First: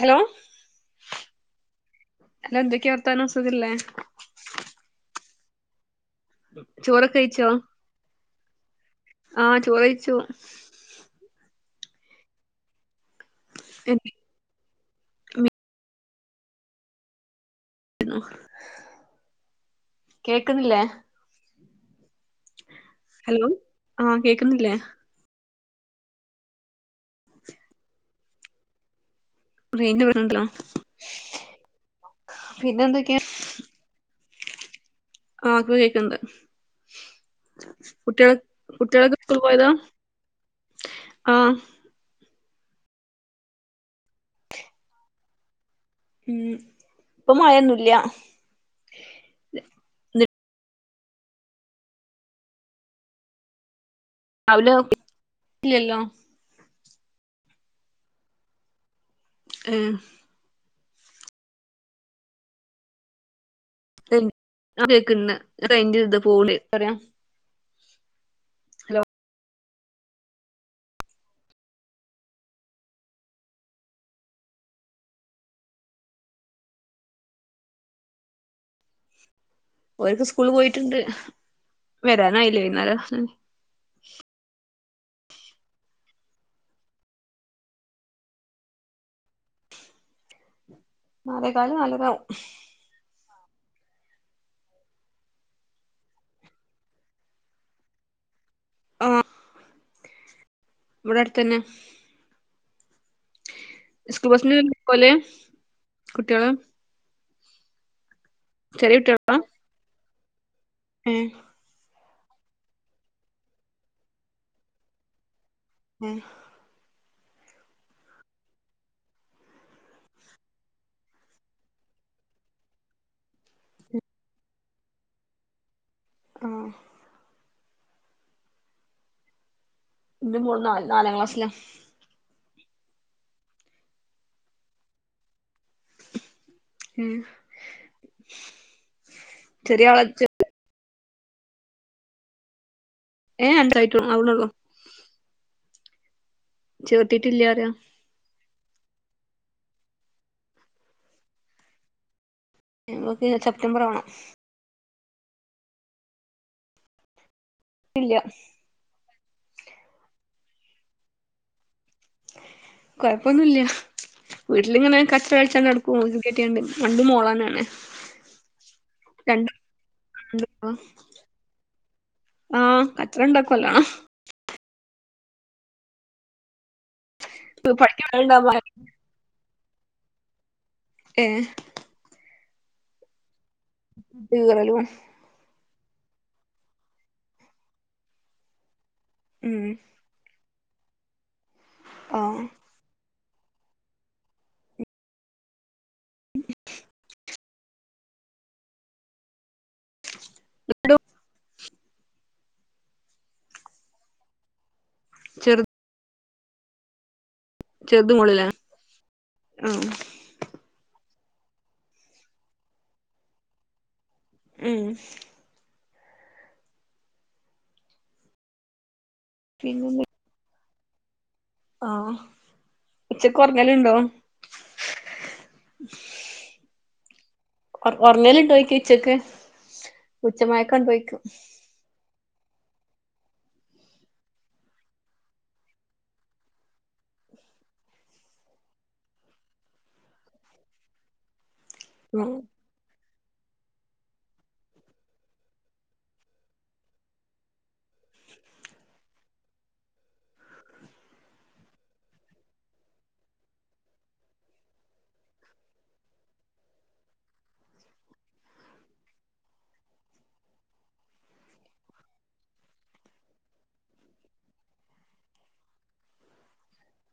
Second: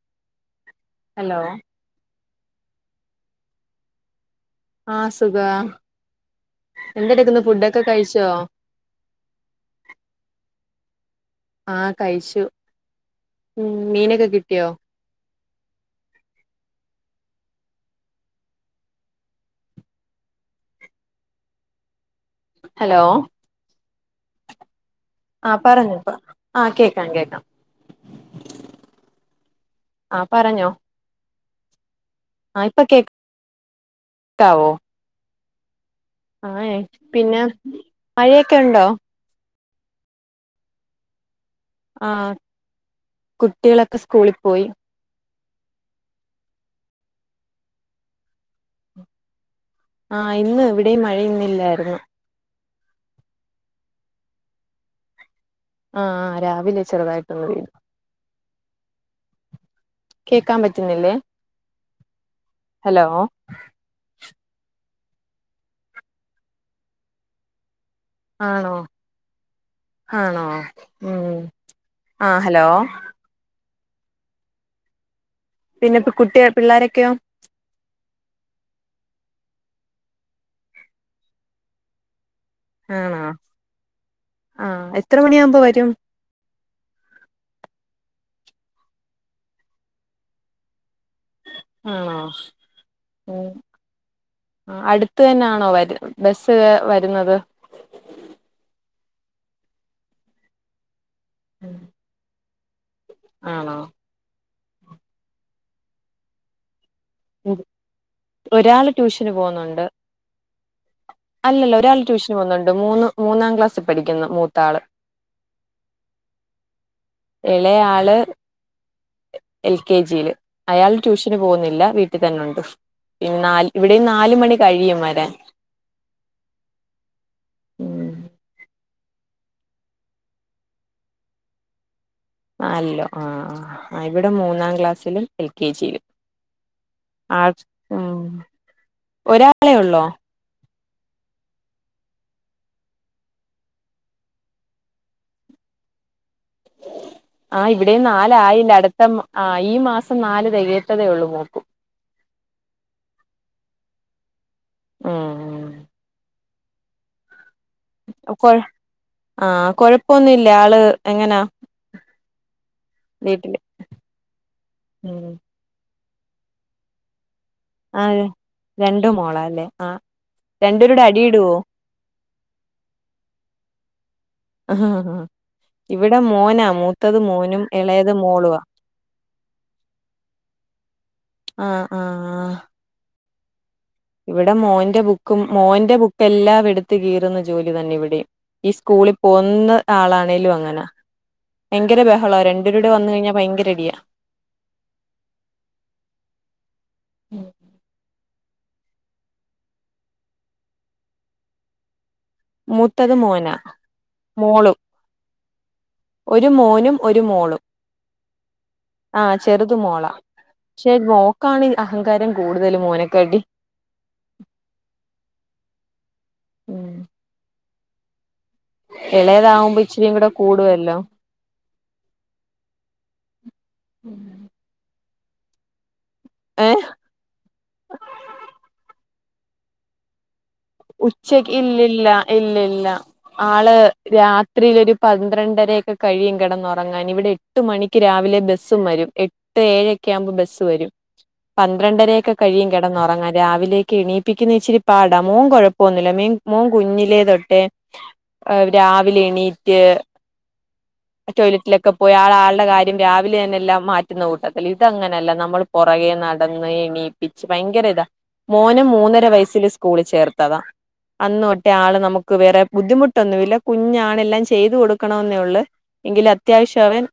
Hello hello അല്ല എന്തൊകെയവർതാനം സുഖല്ലേ ആ സുഖ ചോറൊക്കെ എന്റെടക്കന്ന് ഫുഡൊക്കെ കഴിച്ചോ? ആഹ ചോറ് കഴിച്ചു ആഹ കഴിച്ചു ഉം എന്ത് മീനൊക്കെ കിട്ടിയോ കേൾക്കുന്നില്ലേ ഹലോ ഹലോ ആഹ് കേക്കുന്നില്ലേ ആഹ പറഞ്ഞിപ്പ ആഹ കേക്കാം കേക്കാം റെയ്ഞ്ച് ആഹ് കുറവുണ്ടോ പറഞ്ഞോ ആഹ് ഇപ്പൊ കേക്ക് ട്ടാവോ ആഹ് ഇപ്പ കേക്കണ്ട് ആഹ് ഏഹ് പിന്നെ മഴയൊക്കെ ഒണ്ടോ ഇക്കള് പോയതാ ആഹ് ആഹ് കുട്ടികളൊക്കെ സ്കൂളി പോയി ഉം ഇപ്പൊ മഴയൊന്നുല്ല്യാ ആഹ് ഇന്ന് ഇവിടെയും മഴ ഇന്നില്ലായിര്ന്ന് രാവിലെ നോക്കി ആഹ് ആഹ് രാവിലെ ചെറുതായിട്ടൊന്ന് വീണ്‌ ഏഹ് കേക്കാൻ പറ്റുന്നില്ലേ ഹലോ [inaudible] ഫൂളി പറയാം ആണോ ആണോ ഉം ആഹ് ഹലോ പിന്നെ ഇപ്പ കുട്ടിയ പിള്ളാരക്കെയോ ഒരൊക്കെ സ്കൂളി പോയിട്ടുണ്ട് വരാനായില്ലേ വൈന്നേരം ആണോ ആഹ് എത്ര മണിയാവുമ്പം വരും നാലേകാല് ആണോ നാലരയാവും ഉം ആഹ് അടുത്തന്നാണോ വര് ബസ്സ് വരുന്നത് ഇവിടടുത്തന്നെ ആണോ ഉസ്കൂൾ ബസ്സിനെ പൊലെ കുട്ടികള് ഒരാൾ ചെറിയ ട്യൂഷന് കുട്ടികളാ പോന്നൊണ്ട് ഏഹ് അല്ലല്ല ഒരാള് ട്യൂഷന് പോന്നണ്ട് മൂന്ന് മൂന്നാം ക്ലാസ്സി പഠിക്ക്ന്ന് മൂത്താള് ഉം എളേയാള് എൽ കെ ജിയില് അയാൾ ട്യൂഷന് പോന്നില്ല വീട്ടിൽ തന്നൊണ്ട് ഇന്നാൽ ഇവിടെയും നാല് മണി കഴിയും വരാൻ ആഹ് ഉം എന്റെ മോൾ നാൽ നാലാം ക്ലാസ്സിലാ അല്ലോ ആഹ് -ആഹ് ഇവിടെ മൂന്നാം ക്ലാസ്സിലും എൽ കെ ജിയിലും ഉം ആഴ്ച്ച് ഉംഉ ഒരാളെ ചെറിയ ആളെ ഒള്ളോ ചെ ഏഹ് ആന്ത്രയിറ്റു അവിളുള്ളൂ ചേർത്തിട്ടില്ല പറയാ ആഹ് ഇവിടെയും നാലായില്ല അടുത്ത ആഹ് ഈ മാസം നാല് തികയത്തതേ ഉള്ളൂ മോൾക്കും അവക്ക് സെപ്റ്റംബർ ആവണം ആ ആ ഇല്ല അക്കൊഴ് ആഹ് കൊഴപ്പൊന്നു ഇല്ല ആള് എങ്ങനാ കൊഴപ്പൊന്നും വീട്ടില് ഇല്ല്യാ വീട്ടിലിങ്ങനെ കച്ചകളിച്ചാണ്ടട് [unintelligible] രണ്ട് മോളു തന്നെ ആരാ രണ്ടു മോളാല്ലേ ആഹ് രണ്ടൂരുടെ അടിയിടുവോ ആഹ് കച്ചറ ഉണ്ടാക്കുവല്ലാ ഇവിടെ മോനാ മൂ ത്തത് മോനും ഇളയത് പഠിക്കണ്ടാവുമ്പോ മോളുവാ ഏഹ് ആഹ് ആഹ് ഇവിടെ കീറലും മോന്റെ ബു ക്കും മോന്റെ ബുക്കെല്ലാം എടുത്ത് കീറുന്ന ജോലി തന്നെ ഇവിടെയും ഈ സ്കൂളി ഉം ഒന്ന് ആളാണേലും അങ്ങനാ ഭയങ്കര ബഹളാ ആഹ് രണ്ടൂരൂടെ വന്ന് കഴിഞ്ഞാ ഭയങ്കരടിയാ ലടു [unintelligible] മൂത്തത് മോനാ മോളു. ചെറുത്- ഒരു മോനും ഒരു മോളും ചെറുത് മോളിലേ ആഹ് ചെറുത് മോൻ പക്ഷേ മോൾക്കാണ് അഹങ്കാരം കൂടുതൽ മോനെക്കാട്ടും. ഉം.. ഉം ഇളയതാവുമ്പോ പിന്നെന്താ ഇച്ചിരി കൂടെ കൂടുവല്ലോ- ആഹ് ഉച്ചയ്ക്ക് ഉറങ്ങലുണ്ടോ? ഏഹ് ഉറങ്ങൽ ഉണ്ടോ എന്ന് ചോദിക്കുവാ ഉച്ചയ്ക്ക് ഉച്ചമയക്കം- ഉണ്ടോയ്ക്ക ഉച്ചയ്ക്ക് ഇല്ലല്ല ഇല്ല ഇല്ല. ആള് രാത്രിയിൽ ഒരു പന്ത്രണ്ടരൊക്കെ കഴിയും കിടന്നുറങ്ങാൻ ഇവിടെ- എട്ട് മണിക്ക് രാവിലെ ബസ്സും വരും എട്ട് ഏഴക്കെ ആവുമ്പോ ബസ് വരും. ഉം പന്ത്രണ്ടരൊക്കെ കഴിയും കിടന്നുറങ്ങാൻ രാവിലേക്ക് എണീയിപ്പിക്കുന്ന ഇച്ചിരി പാടാ മോന് കൊഴപ്പം- പോന്നില്ല മീൻ മോൻ കുഞ്ഞിലേ തൊട്ടേ രാവിലെ എണീറ്റ്- [unintelligible] ടോയ്ലറ്റിലൊക്കെ പോയ ആള ആളുടെ കാര്യം രാവിലെ തന്നെ എല്ലാം മാറ്റുന്ന കൂട്ടത്തില്ല ഇതങ്ങനെയല്ല നമ്മൾ- പുറകെ നടന്ന് എണീപ്പിച്ച് ഭയങ്കര ഇതാ മോന് മൂന്നര വയസ്സിൽ സ്കൂളിൽ ചേർ. തഥാ- അന്ന് തൊട്ടേ ആള് നമുക്ക് വേറെ ബുദ്ധിമുട്ടൊന്നുമല്ല കുഞ്ഞാണെല്ലാം ചെയ്ത് കൊടുക്കണെന്നേ ഉള്ളു. എങ്കിലും അത്യാവശ്യം അവൻ-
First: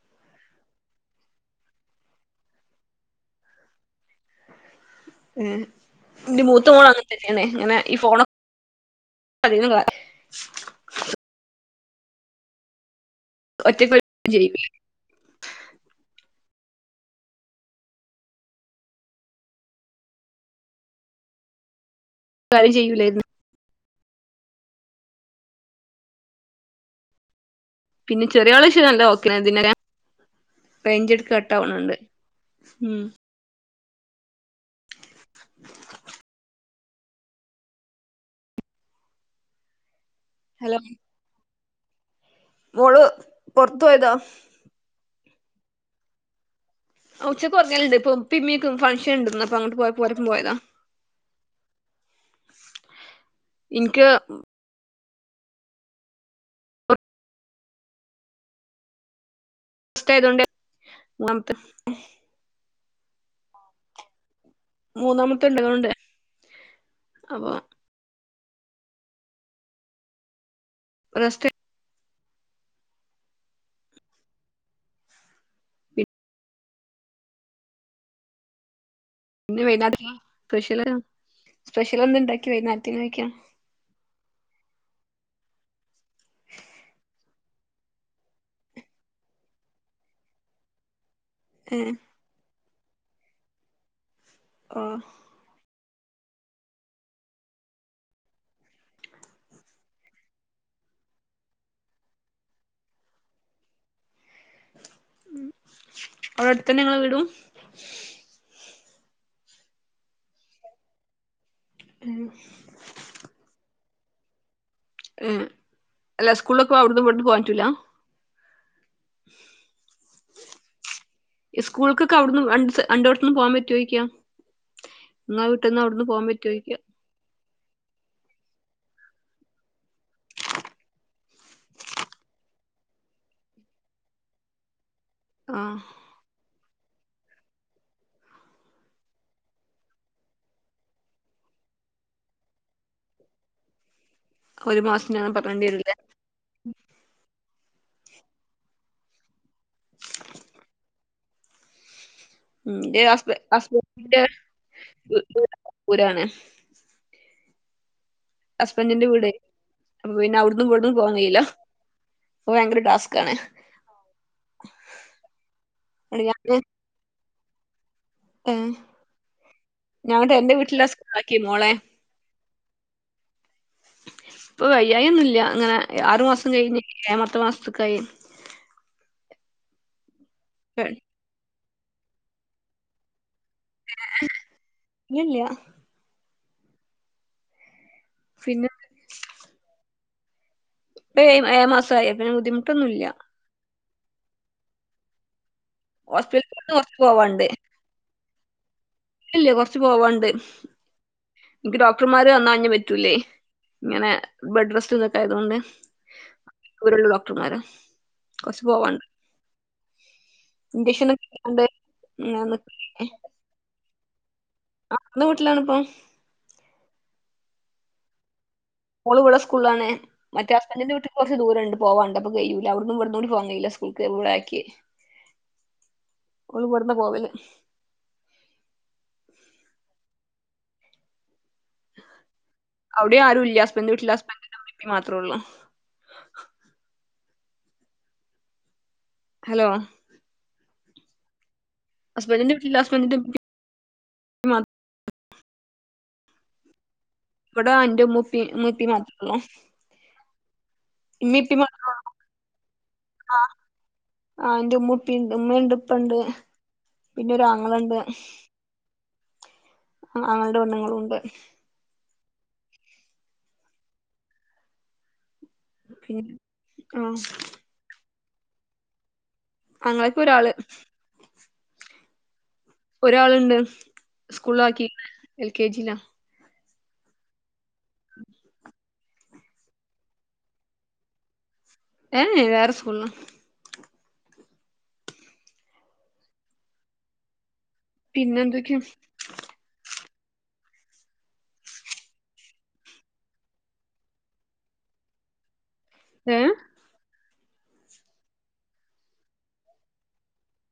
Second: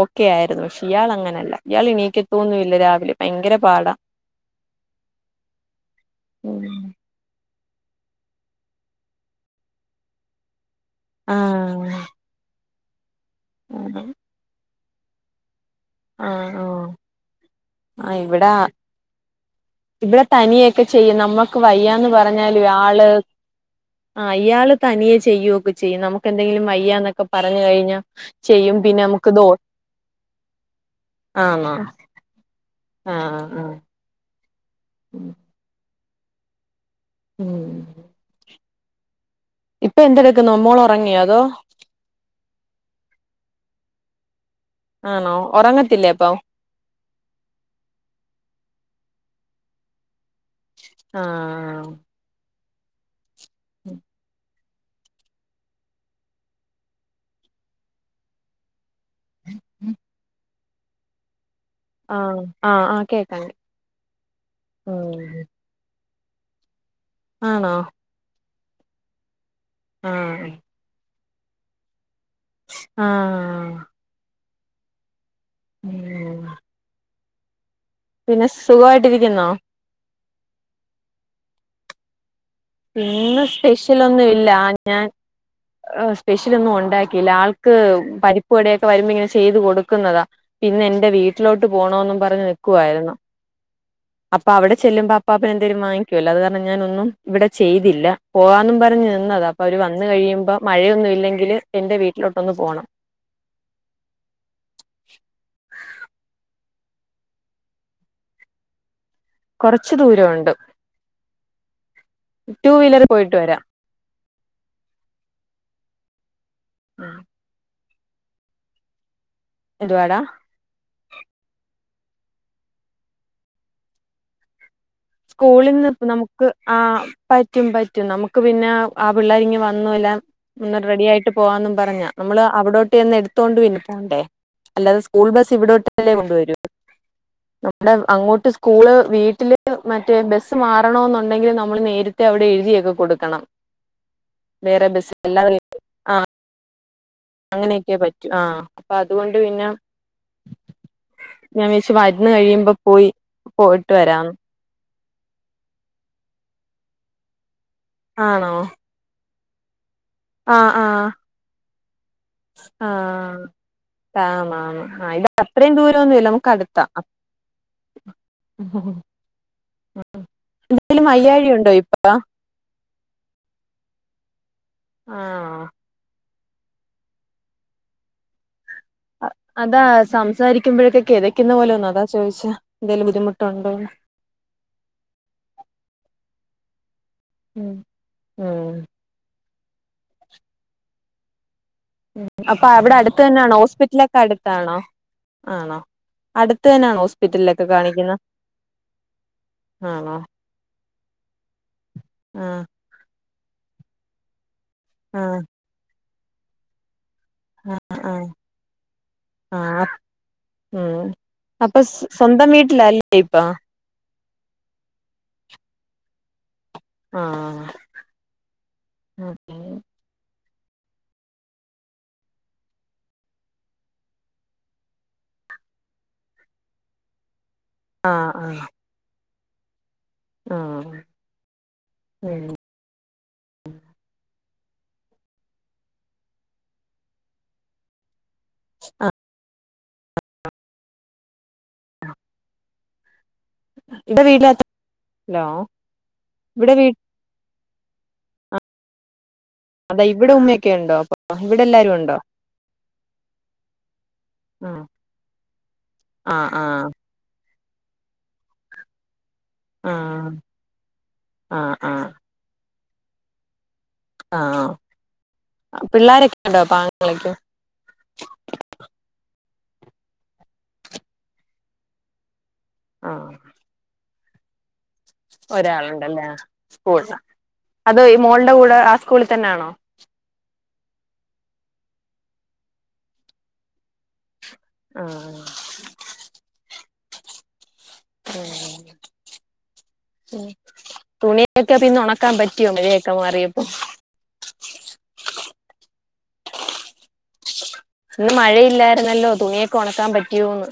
ഓക്കേ ആയിരുന്നു പക്ഷേ ഇയാൾ അങ്ങനെയല്ല ഇയാൾ എനിക്കത് ഒന്നുമില്ല രാവിലെ ഭയങ്കര പാടാ- എന്റെ മൂത്ത മോള അങ്ങനെ തന്നെയണേ ഇങ്ങനെ ഈ ഫോണ് അധി- ആഹ് ഒറ്റയ്ക്ക് ആഹ് അ [unintelligible] ആന്നോ ആഹ് ഇവിടാ ഇവിടെ തനിയൊക്കെ ചെയ്യും നമ്മുക്ക് വയ്യന്ന് പറഞ്ഞാലും കാര്യം ആള്- ചെയ്യൂലായിരുന്നു ആഹ അയാള് തനിയെ ചെയ്യുവൊക്കെ ചെയ്യും നമുക്ക് എന്തെങ്കിലും വയ്യന്നൊക്കെ പറഞ്ഞു കഴിഞ്ഞാൽ- പിന്നെ ചെറിയള [unintelligible] റെയിഞ്ച് കട്ടാവുന്നുണ്ട് ആഹ് ആഹ്. ഉ [unintelligible] [unintelligible] ഉം... ഇപ്പോ എന്തെടുക്കുന്നു ഹലോ മോള് ഉറങ്ങിയോ അതോ- മോള് പൊറത്ത് പോയതാ ആണോ ഒറങ്ങത്തില്ലേ അപ്പോ? ആഹ് ഉച്ചക്കൊറങ്ങല്ണ്ട് ഇപ്പം ഉപ്പേം ഉമ്മിയൊക്കെ ഫംഗ്ഷന്ണ്ട് ഇന്നപ്പം അങ്ങോട്ട് പോയപ്പം ഓരൊപ്പം പോയതാ ആഹ് ഇൻക്ക് ഉ ഉം [unintelligible] ഇഷ്ട്ടായതോണ്ട് [unintelligible] ആഹ് ആഹ് ആഹ് കേക്കാണ്ട് മൂന്നാമത്തെ ഇണ്ടായെ കൊണ്ടെ ആണോ? ആഹ് റെസ്റ്റെട് ആഹ് [unintelligible] പിന്നെ സുഖവായിട്ട് ഇരിക്കുന്നു പിന്നെ വൈനാരം സ്പെഷ്യല് സ്പെഷ്യൽ എന്താ ഇണ്ടാക്കിയെ വൈനേരം ഇന്ന് സ്പെഷ്യലൊന്നും ഇല്ല ഞാൻ ആഹ് സ്പെഷ്യലൊന്നും ഒണ്ടാക്കിയില്ല ആൾക്ക് പരിപ്പ് വടയൊക്കെ വരുമ്പോ ഇങ്ങനെ ചെയ്തു കൊടുക്കുന്നതാ ഇന്ന് എന്റെ വീട്ടിലോട്ട് ഏഹ് പോണൊന്ന് പറഞ്ഞ് നിൽക്കുവായിരുന്നു അപ്പൊ അവിടെ ഓ ചെല്ലുമ്പോ അപാപ്പന് എന്തേലും വാങ്ങിക്കുവല്ലോ അത് കാരണം ഞാനൊന്നും ഇവിടെ ചെയ്തില്ല പോവാന്നും പറഞ്ഞ് നിന്നതാ അപ്പൊ അവര് വന്ന് കഴിയുമ്പോ മഴയൊന്നും ഇല്ലെങ്കില് എന്റെ വീട്ടിലോട്ടൊന്ന് പോണം ഉം അവിടെ അടുത്തെന്നെയാ ഇങ്ങളെ വീടും കുറച്ച് ദൂരവൊണ്ട് ഏഹ് ടൂ വീലറിൽ പോയിട്ട് വരാം ഏഹ് അല്ല സ്കൂളിലപ്പോ അവിടന്ന് പോവാൻ വേണ്ടി പറ്റുല്ലാ എന്തുവാടാ? സ്കൂൾക്കൊക്കെ അവിടന്ന് [unintelligible] അൻ്റെ അടുത്തുന്ന് പോവാൻ പറ്റുവോ ചോയിക്കാ സ്കൂളിന്ന് ഇപ്പ നമുക്ക് ആഹ് പറ്റും പറ്റും നമുക്ക് പിന്നെ ആഹ് പിള്ളേരിങ്ങ് വന്നു എല്ലാം ഒന്ന് റെഡി ആയിട്ട് പോവാന്നും പറഞ്ഞാ നമ്മള് അവിടോട്ട് ചെന്ന് എടുത്തോണ്ട് പിന്നെ പോണ്ടേ അല്ലാതെ സ്കൂൾ ബസ് ആഹ് ഇവിടോട്ടല്ലേ കൊണ്ടുവരൂ നമ്മുടെ അങ്ങോട്ട് സ്കൂള് വീട്ടില് മറ്റേ ബസ്സ് മാറണോന്ന് ഒണ്ടെങ്കിലില് നമ്മൾ നേരത്തെ അവിടെ എഴുതിയൊക്കെ കൊടുക്കണം ഒരു വേറെ ബസ്സ് മാസത്തിനങ്ങനെ എല്ലാം നൽ [unintelligible] അങ്ങനെയൊക്കെ പറ്റു ആഹ് അപ്പൊ അതുകൊണ്ട് പിന്നെ ഉ ഞാൻ വിചാരിച്ച് മരുന്ന് കഴിയുമ്പോ ഇന്റെ പോയി ഹസ്ബ പോയിട്ട് ഹസ്ബന്റിന്റെ വരാന്ന് [unintelligible] ദൂരാണ് ആണോ ഹസ്ബൻഡിന്റെ വീടെ അപ്പൊ പിന്നെ ആ അവിടന്നും ആ ഇവിടുന്നും പോകാൻ കഴിയല്ലോ അപ്പൊ ഭയങ്കര ടാസ്ക് ആണ് ആന്ന് ആന്ന് ആഹ് ഇത് അത്രയും ദൂരൊന്നുല്ല അതുകൊണ്ട് നമുക്ക് ഞാന് അടുത്താ ഉ ഞാട്ട് എന്റെ വീട്ടിലാ സ്കൂളാക്കി വയ്യാഴി മോളെ ഉണ്ടോ ഇപ്പ ഇപ്പൊ വയ്യായി ഒന്നുല്ല ആഹ് ഇങ്ങനെ ആറ് മാസം കഴിഞ് ഏയാമത്ത മാസത്ത്ക്കായി അ അതാ സംസാരിക്കുമ്പോഴേക്ക് ക്കെതയ്ക്കുന്ന പോലോന്ന് അതാ ചോയിച്ചേ എന്തേലും ബുദ്ധിമുട്ടുണ്ടോന്ന് ഇല്ലല്ല്യ ഉം പിന്നെ ആഹ് ടേഴ് ഏഴാ മാസം ഉം അപ്പൊ അവിടെ അടുത്ത് തന്നെ ആണോ ഹോസ്പിറ്റലൊക്കെ അടുത്താണോ ആണോ ഹോസ്പിറ്റലിക്ക് കൊറച്ച് അടുത്ത്തന്നാണോ ഹോസ്പിറ്റലിലൊക്കെ കാണിക്കുന്നെ ഇല്ലേ കൊർച്ച് ആണോ പോവാണ്ട് ഇൻക്ക് ഡോക്ടർമാര് വന്നാ ആഹ് ഇഞ് പറ്റ് റ്റൂലെയ് ഇങ്ങനെ ബെഡ്റെസ്റ്റും ഇതൊക്കെ ആഹ് ആയതോണ്ട് ദൂരള്ള ഡോക്ടർമാരാ ആഹ് കൊർച്ച് പോവാണ്ട് ആഹ് ഉം ഇഞ്ചക്ഷൻ ഒക്കെ എടുക്കാണ്ട് അപ്പൊ സ് ഇങ്ങനെ സ്വന്തം വീട്ടിലാ നിക്കല്ലേ. അല്ലേ ഇപ്പാ ആഹ് സ്വന്തം വീട്ടിലാണ്പ്പൊ ആഹ് മോള് ഇവ്ടെ ആഹ് സ്കൂൾളാണ് മറ്റേ ഹസ്ബന്റിന്റെ വീട്ട്ക്ക് കൊർച്ച് ദൂരണ്ട് പോവാണ്ട് അപ്പ കെയ്യൂല അവടന്നും ഇവട്ന്നൂടി പോവാൻ കയ്യൂലാ സ്‌കൂൾക്ക് അപ്പൊ വ്ടെ ആക്കി ആ ഓള് ഇവിട്ന്നാ പോവല് ആഹ് ആഹ് ആഹ് ഉം അവിടിം ആരും ഇല്ല ഹസ്ബൻഡ് വീട്ട്ല് ഹസ്ബെന്റിന്റെ ഉഇമ്മീം ഇപ്പി മാത്രെള്ളൂ ആഹ് യോ ഹസ്ബന്റിന്റെ വീട്ടില് ഹസ്ബൻന്റിന്റെ മ്മീം ന്റെ വീട്ടിലാച്ച ഹലോ ഇവിടെ വീ ഇവടെ എന്റെ ഉമ്മുപ്പി മ്മുപ്പി മാത്രൊള്ളൂ അതാ ഇവ്വിടെ ഉമ്മയൊക്കെയുണ്ടോ അപ്പൊ ഇവിടെ എല്ലാരും ഉണ്ടോ ആഹ് ആഹ് ന്റു ഉമ്മുപ്പിണ്ട് ഉമ്മണ്ട് ഇപ്പണ്ട് ആഹ് ആഹ് പിന്നെ ഒരു ആങ്ങളണ്ട് ആഹ് ആങ്ങളന്റെ പെണ്ണ്ങ്ങളുണ്ട് ആഹ് ആഹ് ആഹ് പിന്നെ പിള്ളാരൊക്കെ ഉണ്ടോ അപ്പൊ ആ ആങ്ങളയ്ക്ക് ആങ്ങളക്ക് ഒരാള് ആഹ് ഒരാള്ണ്ട് സ്കൂൾളാക്കിക്ക്ണ് എൽ കെ ജിലാ സ്കൂൾളാ അത് ഈ മോളിന്റെ കൂടെ ആ സ്കൂളിൽ തന്നാണോ ഏഹേ വേറെ സ്കൂൾളാ ആഹ് ആഹ് ഏ പിന്നെ എന്തൊക്കെയാ [unintelligible] ഉം തുണിയൊക്കെ പിന്നെ ഒണക്കാൻ പറ്റിയോ മയയൊക്കെ മാറിയപ്പോ ഏഹ് ഇന്ന് മഴയില്ലാര്ന്നല്ലോ തുണിയൊക്കെ ഒണക്കാൻ പറ്റിയോന്ന്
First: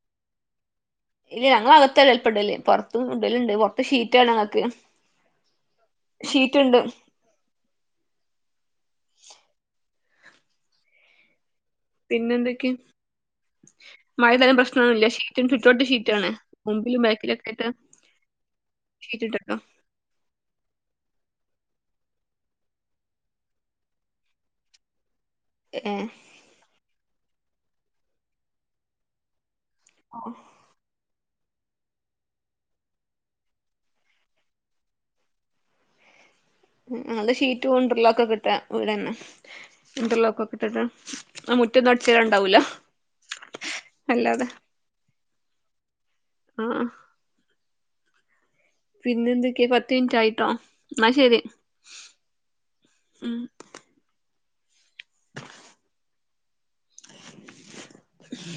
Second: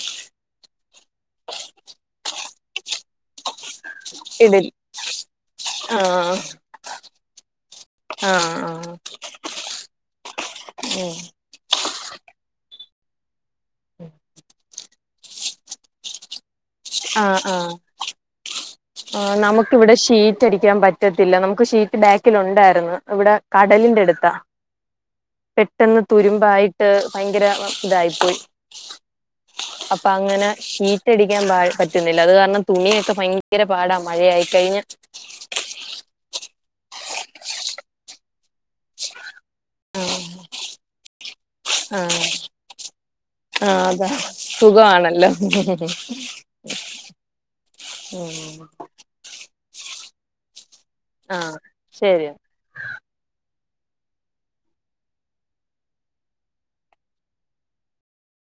ഇല്ല ഞങ്ങളകത്താ ചെൽപ്പം ഇടല് എലപ്പംല്ലേ പൊറത്തും ഇടല്ണ്ട് ഇപ്പൊ ഷീറ്റാണങ്ങക്ക് ഇടൽ ആഹ് ഷീറ്റ്ണ്ട് ആഹ് ആഹ് ഉം പിന്നെ എന്തെക്കെ മഴയ്താലും പ്രശ്നൊന്നുല്ല ഷീറ്റ് ചുറ്റോട് ട്ട് ഷീറ്റാണ് മുമ്പിലും ആഹ് ബാക്കിലൊക്കെ ആയിട്ട് ആഹ് ഷീറ്റ് ആഹ് ഇട്ടട്ടോ നമുക്കിവിടെ ഷീറ്റടിക്കാൻ പ റ്റത്തില്ല നമുക്ക് ഷീറ്റ് ബാക്കിലുണ്ടായിരുന്നു ഇവിടെ കടലിന്റെ എട്ത്താ ഏ പെട്ടെന്ന് തുരുമ്പായിട്ട് ഭയങ്കര ഇതായിപ്പോയി അപ്പ അങ്ങനെ ഹീറ്റടിക്കാൻ പാ പറ്റുന്നില്ല അത് കാരണം തുണിയൊക്കെ ഭയങ്കര പാടാ മഴയായി കഴിഞ്ഞ ഉം ഉം അത്‌ ഷീറ്റ് കൊണ്ടിലാം ഒക്കെ കിട്ടാൻ ഇവിടെന്നെ ആഹ് ഇന്റോർലക് ഒക്ക ഇട്ടിട്ട്, ആഹ് മുറ്റൊന്നും ആഹ് അടിച്ചെരാണ്ടാവൂല ആഹ് അതാ സുഖണല്ലോ, ആ ആ ഉം പിന്നെ ന്തൊക്കെയ പത്ത് മിനിറ്റ് ആയിട്ടോ ന്ന ശരി ആഹ് ശരി മ് [unintelligible]